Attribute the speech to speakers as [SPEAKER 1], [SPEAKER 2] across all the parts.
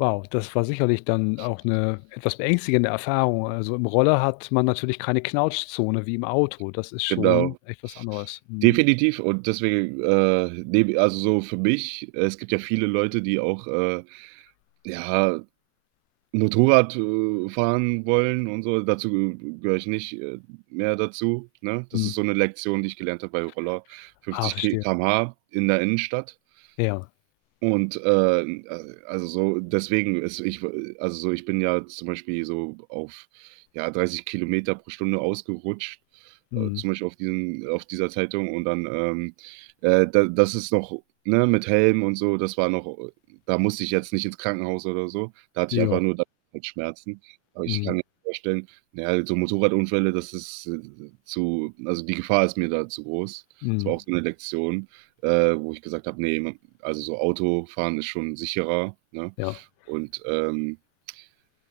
[SPEAKER 1] Wow, das war sicherlich dann auch 'ne etwas beängstigende Erfahrung. Also, im Roller hat man natürlich keine Knautschzone wie im Auto. Das ist schon
[SPEAKER 2] Genau.
[SPEAKER 1] echt was anderes, mhm.
[SPEAKER 2] Definitiv und deswegen, äh, nehme i also, so für mich es gibt ja viele Leute, die auch, äh, ja, Motorrad, äh, fahren wollen und so. Dazu gehöre ich nicht, äh, mehr dazu, ne? Das ist
[SPEAKER 1] Mhm.
[SPEAKER 2] so 'ne Lektion, die ich gelernt habe bei Roller
[SPEAKER 1] Ah,
[SPEAKER 2] 50 Ki
[SPEAKER 1] verstehe.
[SPEAKER 2] Km/h in der Innenstadt.
[SPEAKER 1] Ja.
[SPEAKER 2] Und, ähm, al also, so deswegen ist ich w also, so, ich bin ja zum Beispiel so auf, ja, 30 km pro Stunde ausgerutscht, äh,
[SPEAKER 1] Mhm.
[SPEAKER 2] zum Beispiel auf diesen auf dieser Zeitung und dann, ähm, äh, da das ist noch ne, mit Helm und so, das war noch o da musste ich jetzt nicht ins Krankenhaus oder so. Da hatte ich einfach
[SPEAKER 1] Ja.
[SPEAKER 2] nur da halt Schmerzen. Aber ich
[SPEAKER 1] Mhm.
[SPEAKER 2] kann mir vorstellen na ja, so Motorradunfälle, das ist, äh, zu also, die Gefahr ist mir da zu groß. Es war auch
[SPEAKER 1] Mhm.
[SPEAKER 2] so 'ne Lektion, äh, wo ich gesagt habe: „Ne, hm, also, so Autofahren ist schon sicherer.“, ne?
[SPEAKER 1] Ja.
[SPEAKER 2] Und, ähm,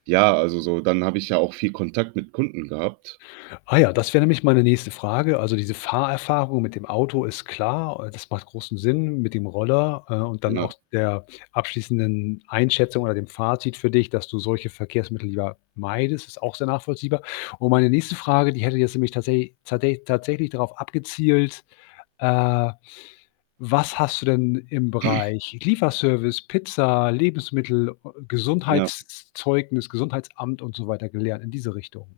[SPEAKER 2] ja also, so, dann habe ich ja auch viel Kontakt mit Kunden gehabt.
[SPEAKER 1] Ah ja, das wäre nämlich meine nächste Frage. Also, diese Fahrerfahrung mit dem Auto ist klar, äh, das macht großen Sinn mit dem Roller, äh, und dann
[SPEAKER 2] Ja.
[SPEAKER 1] auch der abschließenden Einschätzung oder dem Fazit für dich, dass du solche Verkehrsmittel lieber meidest, ist auch sehr nachvollziehbar. Und meine nächste Frage, die hätte jetzt nämlich tatsä tsatä tatsächlich darauf abgezielt, äh, was hast du denn im Bereich Lieferservice, Pizza, Lebensmittel, ö
[SPEAKER 2] Ja.
[SPEAKER 1] Gesundheitszeugnis, Gesundheitsamt und so weiter gelernt in diese Richtung?